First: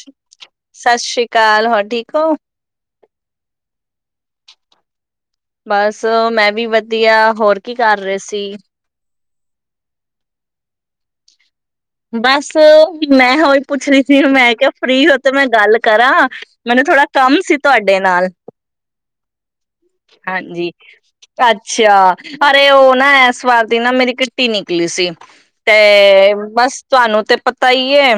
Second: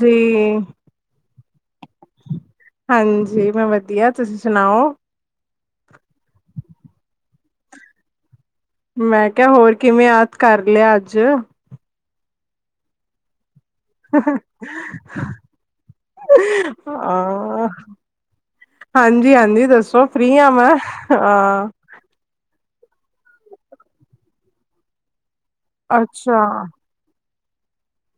ਜੀ ਸਤਿ ਸ੍ਰੀ ਅਕਾਲ ਹੋਰ ਠੀਕ ਹੋ। ਹਾਂਜੀ ਮੈਂ ਵਧੀਆ ਤੁਸੀਂ ਸੁਣਾਓ। ਬਸ ਮੈਂ ਵੀ ਵਧੀ ਵਧੀਆ ਹੋਰ ਕੀ ਕਰ ਰਹੇ ਸੀ। ਮੈਂ ਕਿਹਾ ਹੋਰ ਕਿਵੇਂ ਯਾਦ ਕਰ ਲਿਆ ਅੱਜ ਬੱਸ ਮੈਂ ਹੋ ਪੁੱਛਣੀ ਸੀ, ਮੈਂ ਕਿਹਾ ਫਰੀ ਹੋ ਤੇ ਮੈਂ ਗੱਲ ਕਰਾਂ ਮੈਨੂੰ ਥੋੜਾ ਕੰਮ ਸੀ, ਅ ਤੁਹਾਡੇ ਨਾਲ ਹਾਂਜੀ ਹਾਂਜੀ ਦੱਸੋ ਫ੍ਰਰੀ ਆ ਮੈਂ ਹਾਂਜੀ ਅ ਅੱਛਾ ਤੇ ਉਹ ਨਾ ਇਸ ਸ ਵਾਰ ਦੀ ਨਾ ਮੇਰੀ ਕਿਟੀ ਨਿਕਲੀ ਸੀ। ਤੇ ਅੱਛਾ ਬਸ ਤੁਾਨੂੰ ਤੇ ਪਤਾ ਹੀ ਹੈ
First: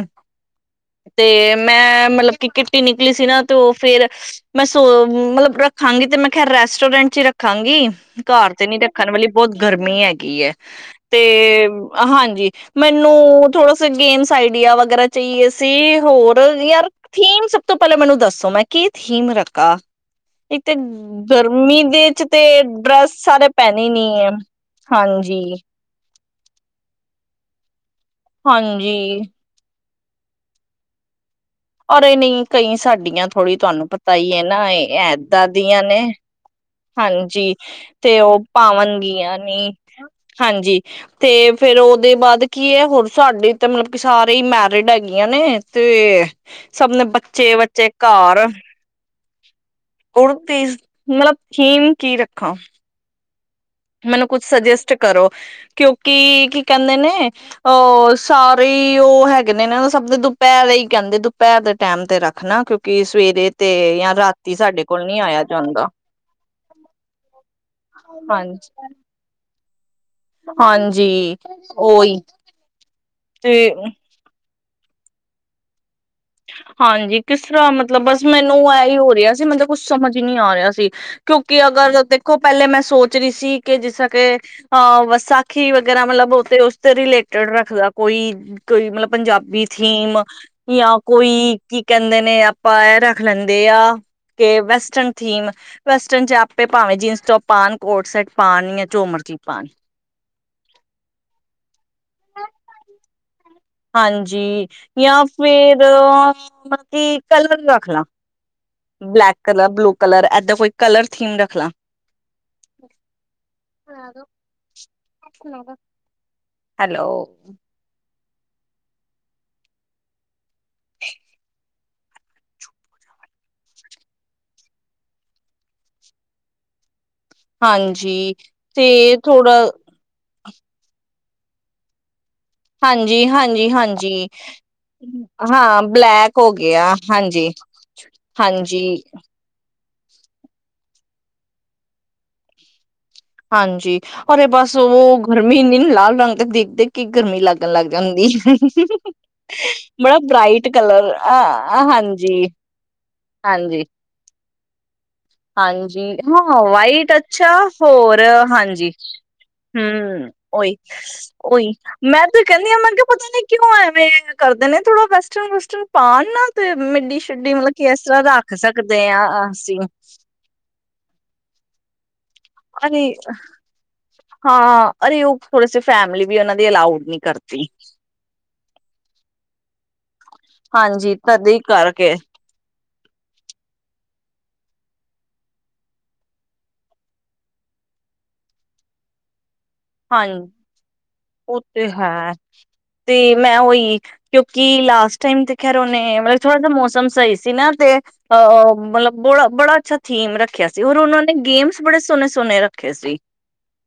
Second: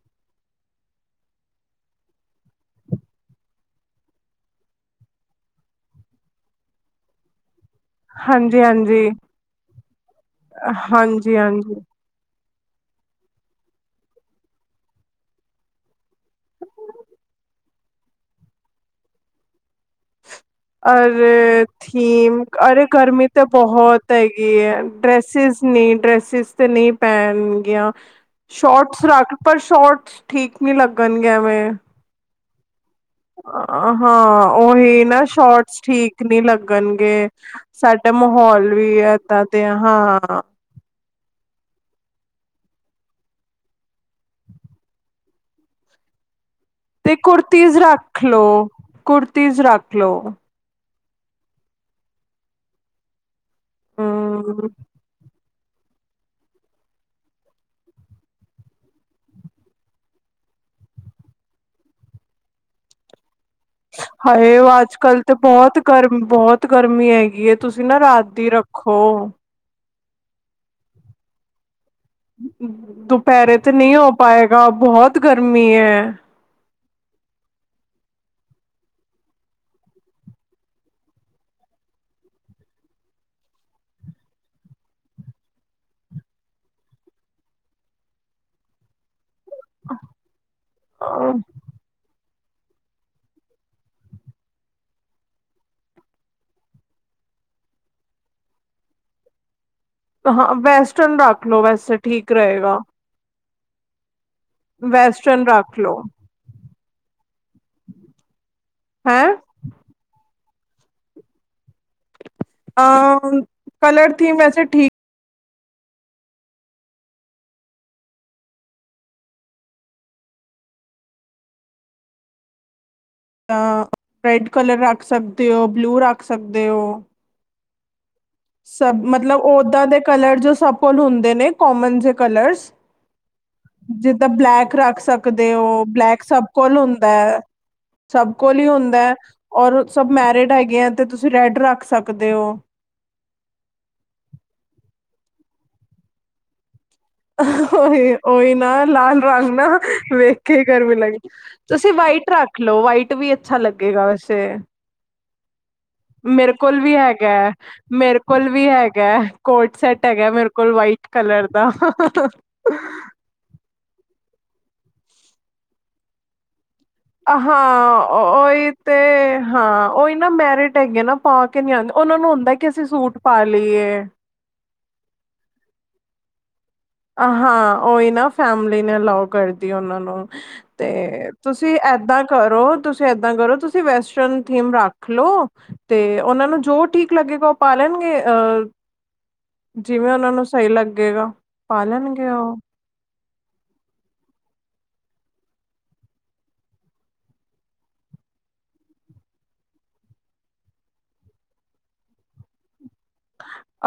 ਤੇ ਮੈਂ ਮਤਲਬ ਕਿ ਕਿਟੀ ਨਿਕਲੀ ਸੀ ਨਾ ਤੇ ਉਹ ਫੇਰ ਮੈਂ ਸੋ ਮਤਲਬ ਰੱਖਾਂਗੀ ਤੇ ਮੈਂ ਖੈਰ ਰੈਸਟੋਰੈਂਟ 'ਚ ਹੀ ਰੱਖਾਂਗੀ। ਕੀ ਘਰ ਹਾਂਜੀ ਤੇ ਨੀ ਹਾਂਜੀ ਰੱਖਣ ਵਾਲੀ ਬਹੁਤ ਗਰਮੀ ਹੈਗੀ ਹੈ ਤੇ ਹਾਂਜੀ ਹਾਂਜੀ ਹਾਂਜੀ ਮੈਨੂੰ ਥੋੜਾ ਗੇਮਸ ਆਈਡੀਆ ਵਗੈਰਾ ਚਾਹੀਏ ਸੀ, ਹੋਰ ਯਾਰ ਥੀਮ ਸਭ ਤੋਂ ਪਹਿਲਾਂ ਮੈਨੂੰ ਦੱਸੋ ਮੈਂ ਕੀ ਥੀਮ ਰੱਖਾ ਇੱਕ ਤੇ ਅਰੇ ਗਰਮੀ ਦੇ ਚ ਤੇ ਥੀਮ ਅਰੇ ਡਰੈਸ ਗਰਮੀ ਤਾਂ ਸਾਰੇ ਪਹਿਨੇ ਨੀ ਬਹੁਤ ਹੈਗੀ ਹੈ ਹਾਂਜੀ ਡ੍ਰੈਸਿਸ ਨਹੀਂ ਡ੍ਰੈਸਿਸ। ਤੇ ਨਹੀਂ ਪੈਣਗੀਆਂ। ਸ਼ੋਟਸ ਹਾਂਜੀ ਰੱਖ ਪਰ ਸ਼ੋਟਸ। ਠੀਕ ਨੀ ਲੱਗਣ ਨ। ਅਰੇ ਨਹੀਂ। ਕਈਂ ਸਾਡੀਆਂ ਥੋੜ੍ਹੀ ਤੁਹਾਨੂੰ ਪਤਾ ਹੀ ਹੈ ਹਾਂ ਨਾ ਇਹ ਉਹੀ ਨਾ ਇਏਦਾਂ ਸ਼ੋਟਸ ਦੀਆਂ ਨੇ ਠੀਕ ਨਹੀਂ ਲੱਗਣਗੇ ਹਾਂਜੀ ਸਾਡਾ ਤੇ ਉਹ ਮਾਹੌਲ ਵੀ ਪਾਵਨਗੀਆਂ ਏਦਾਂ ਦੇ ਨੀ ਹਾਂ ਹਾਂਜੀ। ਤੇ ਫਿਰ ਉਹਦੇ ਬਾਅਦ ਕੀ ਐ ਹੋਰ ਸਾਡੇ ਤਾਂ ਮਤਲਬ ਕਿ ਸਾਰੇ ਈ ਮੈਰਿਡ ਹੈਗੀਆਂ ਨੇ ਤੇ ਸਭ ਨੇ ਤੇ ਬੱਚੇ ਕੁੁਰਤੀਜ਼ ਬੱਚੇ ਰੱਖ ਲੋ ਕੂੜ। ਤੀਸਰਾ। ਕੁੜਤਿਜ ਮਤਲਬ ਥੀਮ ਕੀ ਰੱਖਾਂ। ਮੈਨੂੰ ਕੁੱਛ ਹਮ ਸੁਜੈਸਟ ਕਰੋ। ਕਿਉਂਕਿ ਕੀ ਕਹਿੰਦੇ ਨੇ ਅਹ ਸਾਰੇ ਹੀ ਉਹ ਹੈਗੇ ਨੇ ਉਹ ਸਭ ਦੇ ਦੁਪਹਿਰ ਹੀ ਕਹਿੰਦੇ ਦੁਪਹਿਰ ਦੇ ਟਾਈਮ ਤੇ ਰੱਖਣਾ ਕਿਉਂਕਿ ਸਵੇਰੇ। ਤੇ ਜਾਂ ਰਾਤੀ ਹਾਏ ਉਹ ਸਾਡੇ ਅੱਜ ਕੋਲ ਨੀ ਕੱਲ ਤਾਂ ਆਇਆ ਬਹੁਤ ਜਾਂਦਾ ਗਰਮ ਬਹੁਤ ਗਰਮੀ ਹੈਗੀ ਏ। ਤੁਸੀਂ ਨਾ ਰਾਤੀ ਹਾਂਜੀ ਰੱਖੋ। ਹਾਂਜੀ। ਉਹੀ ਦੁਪਹਿਰੇ ਤੇ ਨਹੀਂ ਹੋ ਪਾਏ। ਗਾ ਬਹੁਤ ਗਰਮੀ ਏ। ਹਾਂਜੀ ਕਿਸ ਤਰ੍ਹਾਂ ਮਤਲਬ ਬਸ ਮੈਨੂੰ ਇਹਹੀ ਹੋ ਰਿਹਾ ਸੀ ਮਤਲਬ ਕੁਛ ਸਮਝ ਹੀ ਨੀ ਆ ਰਿਹਾ ਸੀ ਕਿਉਂਕਿ ਅਗਰ ਦੇਖੋ ਪਹਿਲੇ ਮੈਂ ਸੋਚ ਰਹੀ ਸੀ ਕਿ ਜਿਸ ਤਰ ਕਿ ਅ ਵਸਾਖੀ ਵਗੈਰਾ ਮਤਲਬ ਉਸ ਰਿਲੇਟਡ ਰੱਖਦਾ ਕੋਈ ਕੋਈ ਮਤਲਬ ਪੰਜਾਬੀ ਥੀਮ। ਕੋਈ ਕੀ ਕਹਿੰਦੇ ਨੇ। ਆਪਾਂ ਇਹ ਰੱਖ ਲੈਂਦੇ ਆ ਕਿ ਵੈਸਟਰਨ ਥੀਮ ਵੈਸਟਰਨ ਚ ਆਪੇ ਭਾਵੇਂ ਜੀਨਸ ਟੋਪ ਪਾਉਣ ਕੋਟ ਸ਼ਟ ਪਾਉਣ ਜਾਂ ਚੋ ਮਰਚੀ ਪਾਉਣ। ਹਾਂ ਵੇਸ੍ਟਨ ਰੱਖ ਲੋ ਵੈਸੇ। ਠੀਕ ਰਹੇਗਾ। ਹਾਂਜੀ। ਜੀ ਜਾਂ ਵੈਸਟਰਨ ਫੇਰ ਰੱਖ ਲੋ ਬੱਤੀ ਕੀ ਕਲਰ ਰੱਖਲਾ। ਹੈਂ ਬਲੈਕ ਕਲਰ ਬਲੂ ਕਲਰ। ਔਰ ਇਦਾਂ ਕੋਈ ਕਲਰ ਥੀਮ ਰੱਖਨਾ। ਅ ਕਲਰ ਥੀਮ‌ ਵੈਸੇ ਠੀਕ। [unintelligible] ਹੈਲੋ, [inaudible] ਜਾਂ ਰੈਡ ਕਲਰ ਰੱਖ ਸਕਦੇ ਹੋ ਬਲੂ ਰੱਖ ਸਕਦੇ ਹੋ। ਹਾਂਜੀ। ਤੇ ਸਭ ਮਤਲਬ ਥੋੜਾ ਓਹਦਾ ਦੇ ਕਲਰ ਜੋ ਸਭ ਕੋਲ ਹੁੰਦੇ ਨੇ ਕੋਮਨ ਜੇ ਕਲਰਸ। ਹਾਂਜੀ, ਹਾਂਜੀ, ਜਿੱਦਾਂ ਹਾਂਜੀ। ਬਲੈਕ ਰੱਖ ਸਕਦੇ ਹਾਂ ਹੋ ਬਲੈਕ ਸਭ ਹੋ ਕੋਲ ਗਿਆ, ਹੁੰਦਾ ਹੈ ਹਾਂਜੀ, ਸਭ ਕੋਲ ਹੀ ਹਾਂਜੀ, ਹੁੰਦਾ ਹੈ ਔਰ ਸਭ ਮੈਰਿਡ ਹੈਗੇ ਆ ਤੇ ਤੁਸੀਂ ਰੈਡ ਰੱਖ ਸਕਦੇ ਹੋ। ਹਾਂਜੀ ਅਰੇ ਬਸ ਉਹ ਗਰਮੀ ਇੰਨੀ ਲਾਲ ਰੰਗ ਤੇ ਦੇਖਦੇ ਹੀ ਉਹੀ ਉਹੀ ਨਾ ਲਾਲ ਰੰਗ ਨਾ ਬੜਾ ਵੇਖ ਕੇ ਹੀ ਬਰਾਈਟ ਗਰਮੀ ਕਲਰ ਲੱਗਦੀ, ਅ ਤੁਸੀਂ ਵਾਈਟ ਹਾਂਜੀ, ਰੱਖ ਲਓ ਵਾਈਟ ਵੀ ਅੱਛਾ ਹਾਂਜੀ। ਲੱਗੇਗਾ ਵੈਸੇ। ਹਾਂਜੀ ਮੇਰੇ ਹਾਂ ਕੋਲ ਵੀ ਵਾਈਟ ਹੈਗਾ ਅੱਛਾ ਹੈ, ਮੇਰੇ ਹੋਰ ਕੋਲ ਵੀ ਹਾਂਜੀ ਹੈਗਾ ਹੈ, ਕੋਟ ਸੈਟ ਹਮ ਹੈਗਾ ਮੇਰੇ ਕੋਲ ਓਹੀ ਵਾਈਟ ਕਲਰ ਦਾ। ਓਹੀ ਮੈਂ ਤੇ ਕਹਿੰਦੀ ਹ ਮੈਂ ਕਿਹਾ ਪਤਾ ਨੀ ਕਿਉਂ ਐਵੇਂ ਕਰਦੇ ਨੇ ਥੋੜ੍ਹਾ ਵੈਸਟਰਨ ਵਸਟਰਨ ਪਾਉਣ ਨਾ ਤੇ ਮਿੱਡੀ ਸ਼ਿੱਡੀ ਮਤਲਬ ਇਸ ਹਾਂ ਤਰ੍ਹਾਂ ਉਹ- ਰੱਖ ਉਹੀ ਤੇ ਸਕਦੇ ਹਾਂ ਅਸੀਂ ਨਾ ਮੈਰਿਟ ਹੈਗੇ ਨਾ ਪਾ ਕੇ ਨਹੀ ਆਉਂਦੇ ਉਹਨਾਂ ਨੂੰ ਕਿ ਅਸੀਂ ਅਰੇ ਸੂਟ ਪਾ ਲਈਏ। ਹਾਂ ਅਰੇ ਉਹ ਥੋੜੇ ਸੇ ਫੈਮਲੀ ਵੀ ਉਨ੍ਹਾਂ ਹਾਂ ਉਹੀ ਨਾ ਫੈਮਿਲੀ ਨੇ ਅਲਾਓ ਕਰਦੀ ਉਹਨਾਂ ਨੂੰ। ਹਾਂਜੀ ਤੇ ਤਦੇ ਤੁਸੀਂ ਕਰਕੇ ਏਦਾਂ ਕਰੋ ਤੁਸੀਂ ਏਦਾਂ ਕਰੋ ਤੁਸੀਂ ਵੈਸ ਥੀਮ ਰੱਖ ਲੋ ਤੇ ਉਹਨਾਂ ਨੂੰ ਜੋ ਠੀਕ ਲੱਗੇਗਾ ਉਹ ਪਾ ਲੈਣਗੇ ਅ ਜਿਵੇਂ ਉਹਨਾਂ ਨੂੰ ਹਾਂਜੀ ਸਹੀ ਲੱਗੇਗਾ। ਉਹ ਪਾ ਤੇ ਲੈਣਗੇ ਹੈ ਉਹ। ਤੇ ਮੈਂ ਉਹੀ ਕਿਉਂਕਿ ਲਾਸਟ ਟਾਈਮ ਤੇ ਖੈਰ ਉਹਨੇ ਮਤਲਬ ਥੋੜਾ ਜਾ ਮੌਸਮ ਸਹੀ ਸੀ ਨਾ ਤੇ ਅਹ ਮਤਲਬ ਬ ਬੜਾ ਅੱਛਾ ਥੀਮ ਰੱਖਿਆ ਸੀ ਔਰ ਉਹਨਾਂ ਨੇ ਗੇਮਸ ਬੜੇ ਸੋਹਣੇ ਸੋਹਣੇ ਰੱਖੇ ਸੀ।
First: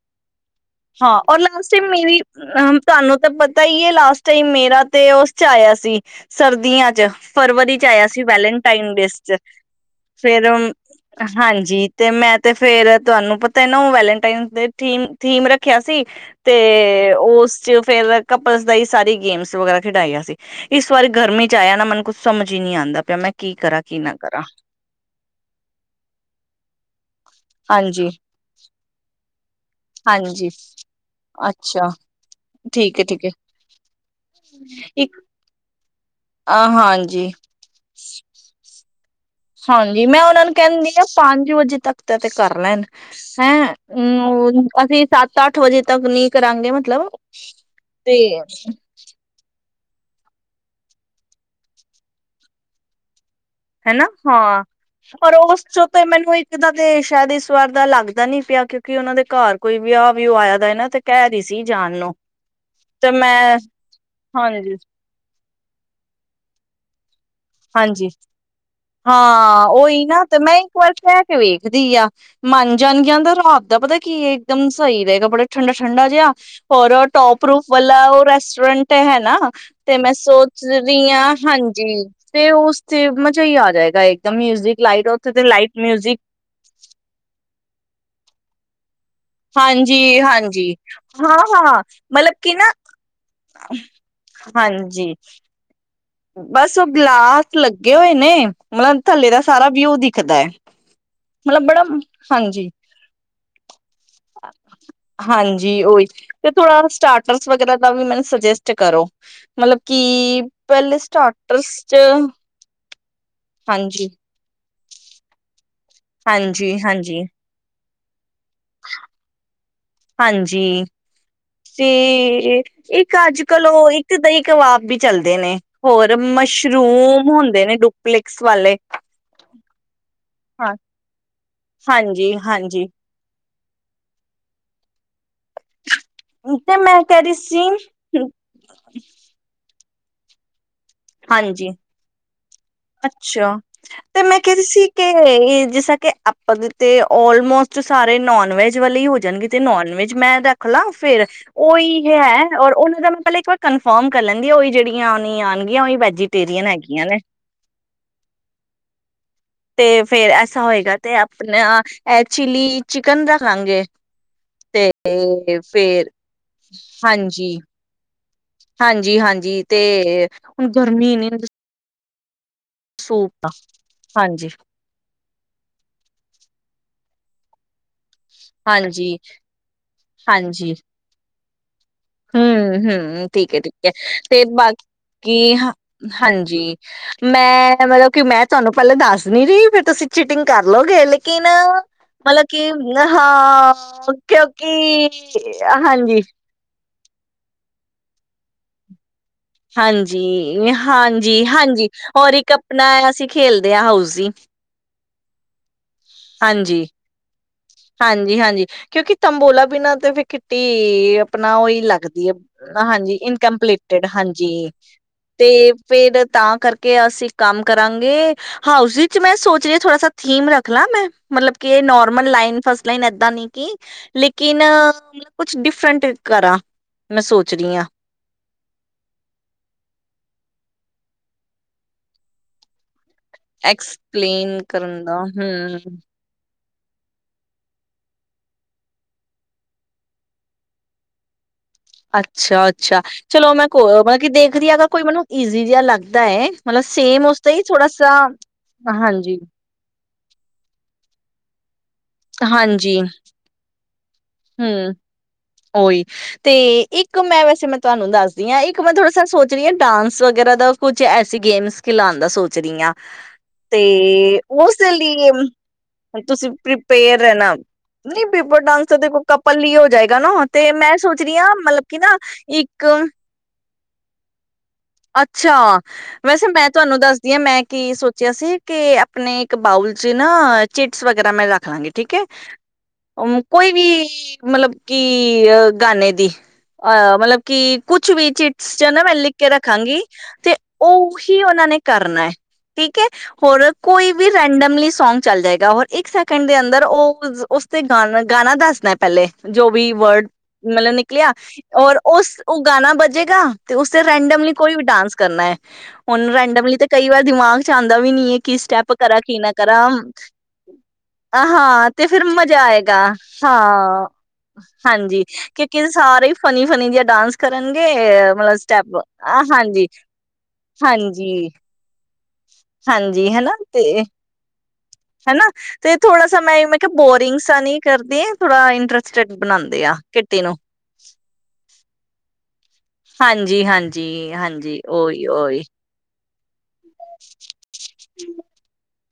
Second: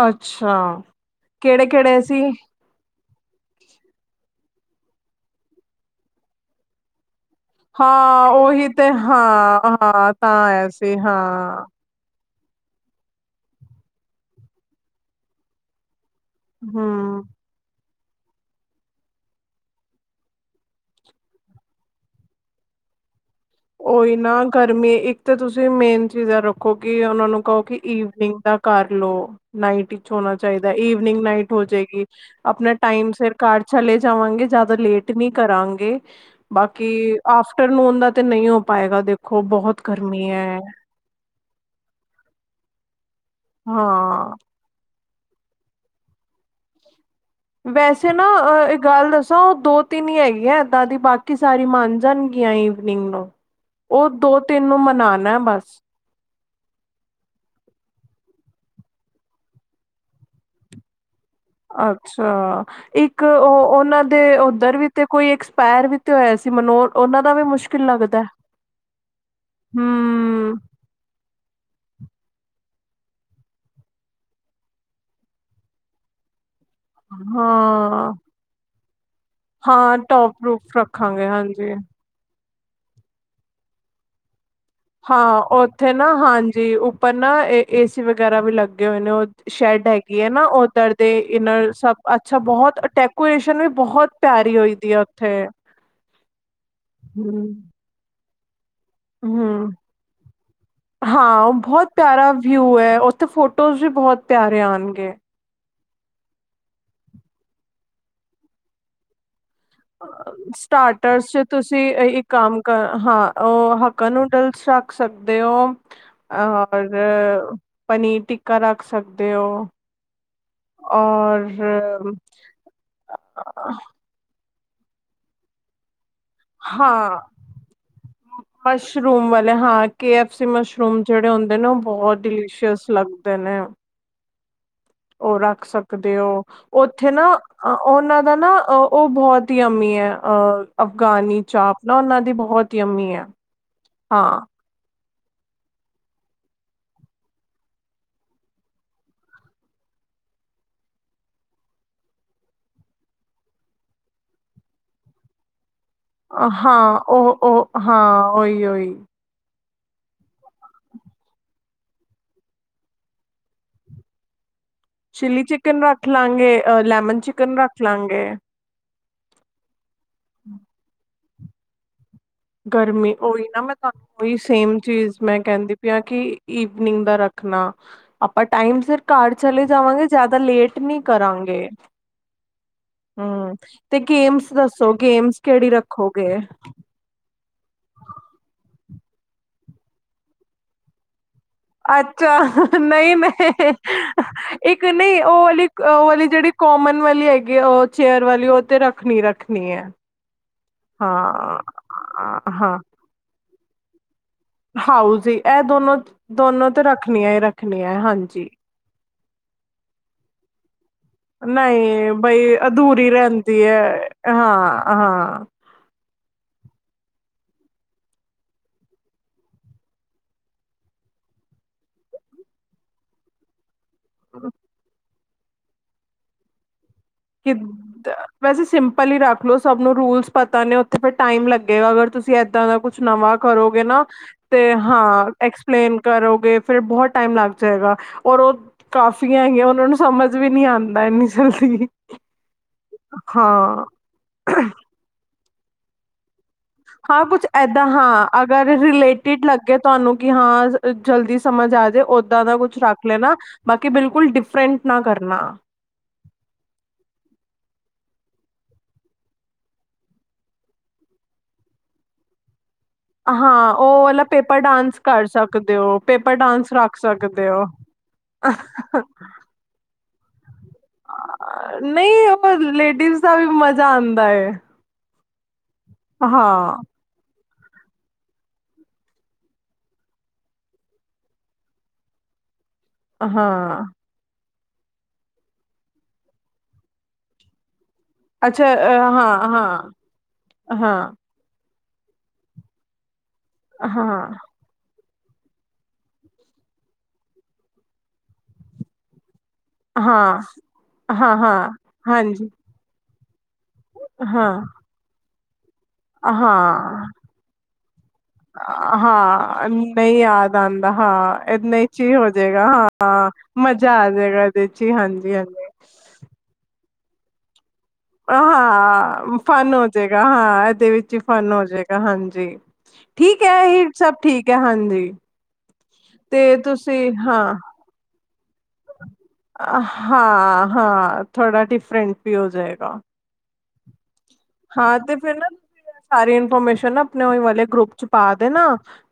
ਅੱਛਾ ਕਿਹੜੇ ਕਿਹੜੇ ਸੀ? ਰਾਮ ਤੁਹਾਨੂੰ ਤੇ ਪਤਾ ਹੀ ਹੈ, ਲਾਸਟ ਟਾਈਮ ਮੇਰਾ ਤੇ ਉਸ ਚ ਆਇਆ ਸੀ ਸਰਦੀਆਂ ਚ। ਫਰਵਰੀ ਚ ਆਇਆ ਸੀ ਹਾਂ ਉਹੀ ਤੇ ਵੈਲੇਨਟਾਈਨ ਡੇਸ ਚ ਹਾਂ-ਹਾਂ ਤਾਂ ਫਿਰ ਆਇਆ ਸੀ ਹਾਂ ਹਾਂਜੀ ਤੇ ਮੈਂ ਤੇ ਫੇਰ ਤੁਹਾਨੂੰ ਪਤਾ ਨਾ ਉਹ ਵੈਲੇਟਾਈਨ ਥੀਮ ਥੀਮ ਰੱਖਿਆ ਸੀ। ਤੇ ਹਮ ਉਸ ਫੇਰ ਕਪਲਸ ਦਾ ਹੀ ਸਾਰੀ ਗੇਮਸ ਵਗੈਰਾ ਖਿਡਾਇਆ ਸੀ। ਇਸ ਵਾਰੀ ਗਰਮੀ ਚ ਆਇਆ ਨਾ ਮੈਨੂੰ ਕੁਛ ਸਮਝ ਹੀ ਨਹੀਂ ਆਉਂਦਾ ਪਿਆ ਮੈਂ ਕੀ ਕਰਾਂ ਕੀ ਉਹੀ ਕਰਾਂ ਨਾ ਗਰਮੀ ਇੱਕ ਤਾਂ ਤੁਸੀਂ ਮੇਨ ਚੀਜ਼ਾਂ ਰੱਖੋ ਕਿ ਉਹਨਾਂ ਨੂੰ ਕਹੋ ਕਿ ਹਾਂਜੀ ਈਵਨਿੰਗ ਦਾ ਕਰ ਲਓ ਨਾਈਟ ਵਿਚ ਹੋਣਾ ਹਾਂਜੀ ਚਾਹੀਦਾ ਈਵਨਿੰਗ ਨਾਈਟ ਹੋ ਅੱਛਾ ਜਾਏਗੀ। ਆਪਣਾ ਠੀਕ ਹੈ ਟਾਈਮ ਠੀਕ ਹੈ ਸਿਰ ਘਰ ਚਲੇ ਜਾਵਾਂਗੇ ਜਿਆਦਾ ਲੇਟ ਇੱਕ ਨੀ ਕਰਾਂਗੇ। ਅ ਬਾਕੀ ਹਾਂਜੀ ਆਫਟਰਨੂਨ ਦਾ ਤੇ ਨਹੀਂ ਹੋ ਪਾਏਗਾ ਦੇਖੋ ਬਹੁਤ ਹਾਂਜੀ ਮੈਂ ਗਰਮੀ ਉਹਨਾਂ ਨੂੰ ਹੈ ਕਹਿੰਦੀ ਆ ਪੰਜ ਵਜੇ ਤੱਕ ਦਾ ਤੇ ਕਰ ਲੈਣ। ਹੈਂ ਹਾਂ ਹਮ ਅਸੀਂ ਸੱਤ ਅੱਠ ਵਜੇ ਤੱਕ ਨੀ ਕਰਾਂਗੇ ਮਤਲਬ ਵੈਸੇ ਤੇ ਨਾ ਇੱਕ ਗੱਲ ਦੱਸਾਂ, ਉਹ ਦੋ ਤਿੰਨ ਹੀ ਹੈਗੀ ਆ ਇੱਦਾਂ ਦੀ, ਬਾਕੀ ਸਾਰੀ ਮੰਨ ਜਾਣਗੀਆਂ ਈਵਨਿੰਗ ਨੂੰ। ਹਨਾ? ਉਹ ਦੋ ਹਾਂ। ਤਿੰਨ ਨੂੰ ਮਨਾਣਾ ਪਰ ਹੈ ਉਸ ਬਸ ਚ ਤੇ ਮੈਨੂੰ ਇੱਕ ਦਾ ਤੇ ਸ਼ਾਇਦ ਇਸ ਵਾਰ ਦਾ ਲੱਗਦਾ ਨੀ ਪਿਆ ਕਿਉ ਕਿ ਉਹਨਾਂ ਦੇ ਘਰ ਕੋਈ ਵਿਆਹ ਵਿਊ ਆਇਆ ਦਾ ਨਾ ਤੇ ਕਹਿ ਰਹੀ ਸੀ ਜਾਣ ਨੂੰ ਅੱਛਾ। ਤੇ ਇੱਕ ਮੈਂ ਉਹ ਉਹਨਾਂ ਦੇ ਉੱਧਰ ਹਾਂਜੀ ਵੀ ਤੇ ਕੋਈ ਇੱਕ ਪੈਰ ਵੀ ਤੇ ਹੋਇਆ ਸੀ ਮਨੋਹਰ ਉਹਨਾਂ ਦਾ ਵੀ ਮੁਸ਼ਕਿਲ ਹਾਂਜੀ। ਲੱਗਦਾ ਹਾਂ ਉਹੀ ਨਾ ਤੇ ਮੈਂ ਹਮ ਇੱਕ ਵਾਰ ਕਹਿ ਕੇ ਵੇਖਦੀ ਆ। ਮੰਨ ਜਾਣ ਗਈਆਂ ਤਾਂ ਰਾਤ ਦਾ ਪਤਾ ਕੀ ਏ, ਇੱਕਦਮ ਸਹੀ ਰਹੇਗਾ ਬੜਾ ਠੰਡਾ ਠੰਡਾ ਜਿਹਾ। ਹੋਰ ਉਹ ਟੋਪ ਰੂਫ ਵਾਲਾ ਹਾਂ ਉਹ ਰੈਸਟੋਰੈਂਟ ਤੇ ਹੈ ਨਾ ਤੇ ਹਾਂ ਮੈਂ ਟੋਪ ਸੋਚ ਰੂਫ ਰੀਆਂ, ਰੱਖਾਂਗੇ ਹਾਂਜੀ। ਤੇ ਉਸ ਤੇ ਮਜ਼ਾ ਈ ਆ ਜਾਏਗਾ ਇੱਕਦਮ ਮਿਊਜ਼ਿਕ ਲਾਈਟ ਉੱਥੇ ਹਾਂ ਤੇ ਲਾਈਟ ਉੱਥੇ ਨਾ ਮਿਊਜ਼ਿਕ ਹਾਂਜੀ ਉੱਪਰ ਨਾ ਇਹ ਏ ਸੀ ਵਗੈਰਾ ਵੀ ਲੱ ਦੇ ਹੋਏ ਨੇ, ਉਹ ਸ਼ੈਡ ਹਾਂਜੀ ਹੈਗੀ ਹੈ ਨਾ ਹਾਂਜੀ ਉੱਧਰ ਦੇ ਹਾਂ ਇਨਰ ਹਾਂ ਸਭ ਮਤਲਬ ਅੱਛਾ ਕਿ ਨਾ ਬਹੁਤ ਡੈਕੋਰੇਸ਼ਨ ਵੀ ਬਹੁਤ ਪਿਆਰੀ ਹੋਈ ਦੀ ਆ ਹਾਂਜੀ ਉੱਥੇ। ਬਸ ਉਹ ਗਲਾਸ ਹਮ ਲੱਗੇ ਹੋਏ। ਨੇ ਮਤਲਬ ਥੱਲੇ ਦਾ ਹਮ ਸਾਰਾ ਵਿਊ ਦਿਖਦੈ। ਹਾਂ ਬਹੁਤ ਪਿਆਰਾ ਵਿਊ ਐ, ਉੱਥੇ ਫੋਟੋਜ਼ ਵੀ ਬਹੁਤ ਪਿਆਰੇ ਆਣਗੇ। ਹਾਂਜੀ ਉਹੀ ਤੇ ਥੋੜਾ ਸਟਾਰਟਰਸ ਵਗੈਰਾ ਦਾ ਵੀ ਮੈਨੂੰ ਸੁਜੈੱਜਟ ਕਰੋ। ਮਤਲਬ ਕਿ ਪਹਿਲੇ ਚ ਸਟਾਰਟਰਸ ਤੁਸੀਂ ਚ ਅ, ਇੱਕ ਕੰਮ ਕਰ ਹਾਂ। ਉਹ ਹਾਂਜੀ ਹਾਕਾ ਨੂਡਲਸ ਰੱਖ ਸਕਦੇ ਹੋ। ਹਾਂਜੀ ਔਰ ਹਾਂਜੀ ਪਨੀਰ ਟਿ ਹਾਂਜੀ। ਔਰ ਤੇ ਇੱਕ ਅੱਜ ਕਲ ਉਹ ਇੱਕ ਦਈਂ ਕਬਾਬ ਵੀ ਚੱਲਦੇ ਨੇ। ਹੋਰ ਹਾਂ। ਮਸ਼ਰੂਮ ਹੁੰਦੇ ਨੇ ਡੁਪਲਿਕਸ ਵਾਲੇ ਮਸ਼ਰੂਮ ਵਾਲੇ। ਹਾਂ ਕੇ ਐਫ ਸੀ ਹਾਂ ਮਸ਼ਰੂਮ ਜਿਹੜੇ ਹੁੰਦੇ ਨੇ ਉਹ ਬਹੁਤ ਹਾਂਜੀ ਹਾਂਜੀ ਡਿਲੀਸ਼ੀਅਸ ਲੱਗਦੇ ਨੇ। ਉਹ ਰੱਖ ਸਕਦੇ ਹੋ ਤੇ ਮੈਂ ਉੱਥੇ ਕਹਿ ਨਾ ਰਹੀ ਸੀ ਉਹਨਾਂ ਦਾ ਨਾ ਉਹ ਬਹੁਤ ਹੀ ਯਮੀ ਐ। ਆ ਅਫਗਾਨੀ ਹਾਂਜੀ ਚਾਪ ਨਾ ਉਹਨਾਂ ਦੀ ਬਹੁਤ ਯਮੀ ਐ, ਅੱਛਾ ਤੇ ਮੈਂ ਹਾਂ। ਕਹਿ ਰਹੀ ਸੀ ਕਿ ਇਹ ਜਿਸ ਤਰ੍ਹਾਂ ਕਿ ਆਪਾਂ ਤੇ ਅਲਮੋਸਟ ਸਾਰੇ ਨੋਨ ਵੈਜ ਵਾਲੇ ਹੀ ਹੋ ਜਾਣਗੇ ਤੇ ਨੋਨ ਵੈਜ ਮੈਂ ਰੱਖ ਲਾਂ ਫਿਰ ਓਹੀ ਹੈ, ਔਰ ਉਹਨਾਂ ਦਾ ਮੈਂ ਪਹਿਲਾਂ ਇੱਕ ਵਾਰ ਕਨਫਰਮ ਕਰ ਲੈਂਦੀ ਓਹੀ ਜਿਹੜੀਆਂ ਉਹ ਨਹੀਂ ਆਣਗ [unintelligible] ਆ ਹਾਂ, ਓਹ ਓਹ ਹਾਂ ਓਹੀ ਓਹੀ। ਤੇ ਫੇਰ ਐਸਾ ਹੋਏਗਾ ਤੇ ਆਪਣਾ ਐਹ ਚਿਲੀ ਚਿਕਨ ਰਖ ਲਾਂਗੇ। ਚਿਲੀ ਤੇ ਚਿਕਨ ਰੱਖ ਫੇਰ ਲਾਂਗੇ ਅ ਲੈਮਨ ਹਾਂਜੀ ਚਿਕਨ ਰੱਖ ਲਾਂਗੇ। ਹਾਂਜੀ ਹਾਂਜੀ ਤੇ ਹੁਣ ਗਰਮੀ ਕੀ ਨਿਊਜ਼ ਗਰਮੀ ਓਹੀ ਨਾ ਮੈਂ ਤਾ ਓਹੀ ਹਾਂਜੀ ਸੇਮ ਚੀਜ਼ ਮੈਂ ਕਹਿੰਦੀ ਪਈ ਆ ਕਿ ਈਵਨਿੰਗ ਦਾ ਰਖ ਰੱਖਣਾ। ਆਪਾਂ ਟਾਈਮ ਸਿਰ ਹਾਂਜੀ ਕਾਰ ਚਲੇ ਜਾਵਾਂਗੇ। ਜਿਆਦਾ ਲੇਟ ਨੀ ਕਰਾਂਗੇ। ਹੂ ਹੂ, ਠੀਕ ਹਮ ਹੈ ਠੀਕ ਹੈ। ਤੇ ਗੇਮਸ ਦੱਸੋ ਬਾਕੀ ਗੇਮਸ ਕਿਹੜੀ ਹ ਰੱਖੋਗੇ ਹਾਂਜੀ। ਮੈਂ ਮਤਲਬ ਕਿ ਮੈਂ ਤੁਹਾਨੂੰ ਪੈਲੇ ਦੱਸ ਨੀ ਰੀ ਫੇਰ ਤੁਸੀਂ ਚਿਟਿੰਗ ਕਰ ਲਓਗੇ। ਅੱਛਾ, ਨਹੀਂ ਹਾਂ ਨਹੀਂ ਕਿਉਂਕਿ ਇੱਕ ਨ੍ਹੀਂ ਓਹ ਵਾਲੀ ਓਹ ਹਾਂਜੀ, ਵਾਲੀ ਜਿਹੜੀ ਕੋਮਨ। ਵਾਲੀ ਹੈਗੀ ਓਹ ਚੇਅਰ ਵਾਲੀ ਓਹ ਤੇ ਰੱਖਣੀ ਰੱਖ ਹਾਂਜੀ ਹਾਂਜੀ ਹਾਂਜੀ, ਹੋਰ ਇੱਕ ਅਪਣਾ ਅਸੀਂ ਖੇਲਦੇ ਆ ਹਾਊਸ ਜੀ। ਹਾਊਜੀ ਐ ਦੋਨੋ ਦੋਨੋ ਤੇ ਹਾਂਜੀ, ਰੱਖਣੀਆਂ ਈ ਰੱਖ ਰਖਣੀ ਐ, ਹਾਂਜੀ। ਕਿਉਂਕਿ ਤੰਬੋਲਾ ਬਿਨਾਂ ਤੇ ਫਿਰ ਖਿੱਟੀ ਤੇ ਆਪਣਾ ਉਹੀ ਨਹੀਂ ਲੱਗਦੀ ਹੈ ਬਈ ਅਧੂਰੀ ਹਾਂਜੀ ਰਹਿੰਦੀ ਹੈ ਇਨਕਪਲੀਟਡ ਹਾਂਜੀ ਹਾਂ ਹਾਂ ਤੇ ਫਿਰ ਤਾਂ ਕਰਕੇ ਅਸੀਂ ਕੰਮ ਕਰਾਂਗੇ। ਹਾਂ, ਉਸਦੇ ਚ ਮੈਂ ਸੋਚ ਰਹੀ ਆਂ ਥੋੜਾ ਸਾ ਥੀਮ ਰੱਖ ਲਾਂ ਮੈਂ? ਮਤਲਬ ਕਿ normal line first line ਏਦਾ ਨੀ ਕੀ ਲੇਕਿਨ ਕੁਛ ਡਿਫਰੈਂਟ ਕਰਾ ਕਿ ਦ ਵੈਸੇ ਸਿੰਪਲ ਈ ਰੱਖ ਲੋੋ, ਸਭ ਨੂੰ ਰੂਲਸ ਪਤਾ ਨੇ ਉ ਤੇ ਫਿਰ ਟਾਈਮ ਲੱਗੇਗਾ, ਅਗਰ ਤੁਸੀਂ ਇੱਦਾਂ ਦਾ ਕੁ ਕੁ ਨਵਾਂ ਕਰੋਗੇ ਨਾ ਐਕਸਪਲੇਨ ਤੇ ਕਰਨ ਦਾ ਹਾਂ ਹਮ ਐਕਸਪਲੇਨ ਕਰੋਗੇ ਫਿਰ ਬਹੁਤ ਟਾਈਮ ਲੱਗ ਜਾਏਗਾ। ਔਰ ਉਹ ਕਾਫੀਆਂ ਹੈਗੀਆਂ ਉਹਨਾਂ ਨੂੰ ਸਮਝ ਵੀ ਨਹੀਂ ਆਂਦਾ ਇੰਨੀ ਜਲਦੀ। ਅੱਛਾ ਅੱਛਾ ਚਲੋ ਮੈਂ ਹਾਂ ਕੋ ਮਤਲਬ ਕਿ ਦੇਖਦੀ ਆਗਾ ਕੋਈ ਮੈਨੂੰ ਈਜ਼ੀ ਜਿਹਾ ਲੱਗਦਾ ਹੈ। ਮਤਲਬ ਹਾਂ, ਸੇਮ ਕੁਛ ਉਸਦਾ ਹੀ ਏਦਾਂ ਥੋੜਾ ਸਾ ਹਾਂ। ਅਗਰ ਹਾਂਜੀ ਰਿਲੇਟਿਡ ਲੱਗੇ ਤੁਹਾਨੂੰ ਕਿ ਹਾਂ, ਜਲਦੀ ਸਮਝ ਆ ਜੇ ਓਦਾਂ ਦਾ ਕੁਛ ਹਾਂਜੀ ਰੱਖ ਲੈਣਾ ਬਾਕੀ ਕਿ ਬਿਲ ਕੁਲ ਡਿਫਰੈਂਟ ਨਾ ਕਰਨਾ। ਔ ਹੀ ਤੇ ਇੱਕ ਮੈਂ ਵੈਸੇ ਮਤਲਬ ਤੁਹਾਨੂੰ ਦੱਸਦੀ ਆਂ, ਇੱਕ ਮੈਂ ਥੋੜ੍ਹਾ ਸਾ ਸੋਚ ਰਹੀ ਆਂ ਡਾਂਸ ਵਗੈਰਾ ਦਾ, ਕੁਛ ਐਸੀ ਗੇਮਸ ਖਿਲਾਣ ਦਾ ਸੋਚ ਰਹੀ ਆਂ। ਹਾਂ ਤੇ ਉਹ ਵਾਲਾ ਪੇਪਰ ਉਸ ਦੇ ਡਾਂਸ ਕਰ ਲਈ ਅਮ ਸਕਦੇ ਹੋ ਪੇਪਰ ਤੁਸੀਂ ਡਾਂਸ ਰੱਖ ਪ੍ਰੀਪੇਅਰ ਸਕਦੇ ਰਹਿਨਾ। ਨੀ ਪੇਪਰ ਹੋ ਡਾਂਸਰ ਦੇਖੋ ਕਪਲ ਲਈ ਹੋ ਜਾਏਗਾ। [unintelligible] ਤੇ ਮੈਂ ਸੋਚ ਰਹੀ ਹਾਂ ਮਤਲਬ ਕਿ ਨਾ ਇੱਕ ਜਾਂਦਾ ਐ ਅੱਛਾ ਵੈਸੇ ਮੈਂ ਤੁਹਾਨੂੰ ਦੱਸਦੀ ਹਾਂ ਮੈਂ ਕੀ ਸੋਚਿਆ ਸੀ ਕਿ ਆਪਣੇ ਇੱਕ ਬਾਊਲ ਚ ਨਾ ਚਿਟਸ ਵਗੈਰਾ ਮੈਂ ਰੱਖ ਲਾਂਗੀ ਠੀਕ ਹੈ ਉਮ ਕੋਈ ਹਾਂ ਵੀ ਮਤਲਬ ਕਿ ਗਾਣੇ ਦੀ ਅਹ ਮਤਲਬ ਕਿ ਕੁਛ ਵੀ ਅੱਛਾ ਚਿਟਸ ਚ ਅ ਨਾ ਮੈਂ ਲਿਖ ਹਾਂ ਕੇ ਰੱਖ ਹਾਂ ਰੱਖਾਂਗੀ, ਤੇ ਹਾਂ ਉਹੀ ਉਹਨਾਂ ਨੇ ਕਰਨਾ ਹੈ ਠੀਕ ਹੈ ਹੋਰ ਹਾਂ ਹਾਂ ਕੋਈ ਵੀ ਰੈਂਮਡਮਲੀ ਸੌਂਗ ਚੱਲ ਜਾਏਗਾ ਹੋਰ ਇੱਕ ਸੈਕਿੰਡ ਦੇ ਅੰਦਰ ਉਹ ਉਸ ਤੇ ਗਾ ਗਾਣਾ ਦੱਸਦਾ ਪਹਿਲੇ। ਜੋ ਵੀ ਵਰਡ ਹਾਂ ਮਤਲਬ ਨਿਕਲਿਆ ਹਾਂ ਔਰ ਉਸ ਹਾਂਜੀ ਉਹ ਗਾਣਾ ਵੱਜੇ ਗਾ [unintelligible] ਤੇ ਉਸੇ ਹਾਂ ਰੈਂਡਮਲੀ ਕੋਈ ਵੀ ਡਾਂਸ ਕਰਨਾ ਹੈ। ਉਹਨੂੰ ਰੈਂਡਮਲੀ ਤੇ ਹਾਂ ਕਈ ਵਾਰ ਦਿਮਾਗ ਚ ਆਉਂਦਾ ਵੀ ਨੀ ਹੈ, ਕੀ ਸਟੈਪ ਕਰਾ ਕੀ ਨਾ ਹਾਂ ਕਰਾ ਨਹੀਂ ਯਾਦ ਆਂਦਾ ਹਾਂ ਏਨਾ ਈ ਹਾਂ, ਤੇ ਚੀ ਫਿਰ ਹੋ ਮਜ਼ਾ ਜੇਗਾ ਹਾਂ ਆਏਗਾ ਮਜ਼ਾ ਹਾਂ ਆ ਜੇਗਾ ਇਹਦੇ ਚ ਈ ਹਾਂਜੀ ਕਿਉਂਕਿ ਸਾਰੇ ਫਨੀ, ਫਨੀ ਜਿ ਡਾਂਸ ਕਰਨ ਕਿ ਮਤਲਬ ਸਟੈਪ ਹਾਂ ਫਨ ਹਾਂਜੀ, ਹੋਜਏਗਾ ਹਾਂ ਇਹਦੇ ਵਿੱਚ ਹੀ ਹਾਂਜੀ, ਫਨ ਹੋਜਏਗਾ ਹਾਂਜੀ। ਜ ਹਾਂਜੀ ਠੀਕ ਹਨਾ ਹੈ ਇਹ ਤੇ ਸਭ ਠੀਕ ਹੈ। ਹਾਂਜੀ ਹਨਾ ਤੇ ਥੋੜਾ ਸਮ ਮੈਂ ਤੇ ਮੈਂ ਕਿਹਾ ਤੁਸੀਂ ਬੋਰਿੰਗਸ ਹਾਂ ਨੀ ਕਰਦੀ। ਥੋੜਾ ਇੰਟਰਸਟਡ ਹਾਂ ਬਣਾਉਂਦੇ ਆ ਕਿੱਟੀ ਨੂੰ ਫਰੈਂਡ ਵੀ ਹੋ ਜਾਏ। ਹਾਂਜੀ- ਹਾਂਜੀ ਜੀ ਹਾਂਜੀ ਹਾਂ ਤੇ ਓਹੀ ਫਿਰ ਨਾ ਓਹੀ ਤੁਸੀਂ ਸਾਰੀ ਇਨਫੋਰਮੇਸ਼ਨ ਨਾ ਆਪਣੇ ਵਾਲੇ ਗਰੁੱਪ ਚ ਪਾ ਦੇ ਨਾ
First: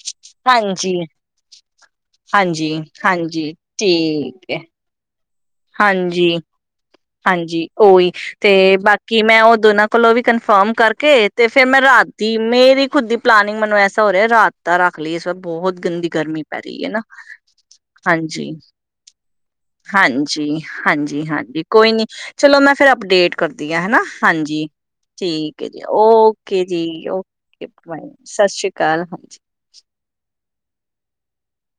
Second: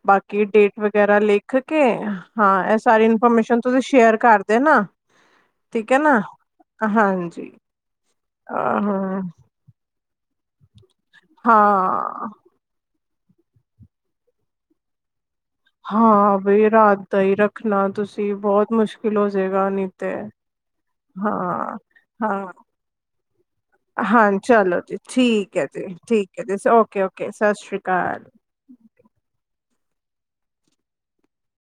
ਬਾਕੀ ਕੀ ਡੇਟ ਹਾਂਜੀ, ਵਗੈਰਾ ਲਿਖ ਕੇ ਹਾਂਜੀ, ਹਾਂ ਇਹ ਸਾਰੀ ਹਾਂਜੀ ਇਨਫੋਰਮੇਸ਼ਨ ਤੁਸੀਂ ਸ਼ੇਅਰ ਠੀਕ ਹੈ ਕਰਦੇ ਨਾ। ਹਾਂਜੀ। ਹਾਂਜੀ ਉਹੀ ਤੇ ਬਾਕੀ ਹਾਂ ਮੈਂ ਉਦੋ ਨਾ ਕਲੋਂ ਵੀ ਕਨਫਰਮ ਕਰਕੇ ਕੇ ਤੇ ਫਿਰ ਮੈਂ ਰਾ ਹਾਂ ਦੀ ਮੇਰੀ ਖੁੱਦੀ ਪਲਨਿੰਗ ਮੈਨੂੰ ਐਸ ਹੋ ਰਿਹਾ ਰਾਤ ਦਾ ਰੱਖ ਲਈਏ ਇਸ ਵ ਹਾਂ ਬਈ ਰਾਤ ਦਾ ਹੀ ਰੱਖਣਾ ਤੁਸੀਂ ਹਾਂਜੀ ਬਹੁਤ ਮੁਸ਼ਕਿਲ ਹੋਜੇਗਾ ਨੀ ਤੇ ਹਾਂਜੀ ਹਾਂਜੀ ਹਾਂਜੀ ਹਾਂ। ਕੋਈ ਨੀ ਹਾਂ ਚਲੋ ਮੈਂ ਫਿਰ ਅਪਡੇਟ ਕਰਦੀ ਹਾਂ ਹੈਨਾ ਹਾਂਜੀ ਚਲੋ ਜੀ ਠੀਕ ਹੈ। ਜੀ ਠੀਕ ਹੈ ਓਕੇ ਜੀ ਓਕੇ ਸਤਿ ਓਕੇ ਸ਼੍ਰੀ ਅਕਾਲ ਸਤਿ ਸ਼੍ਰੀ ਅਕਾਲ, ਹਾਂਜੀ।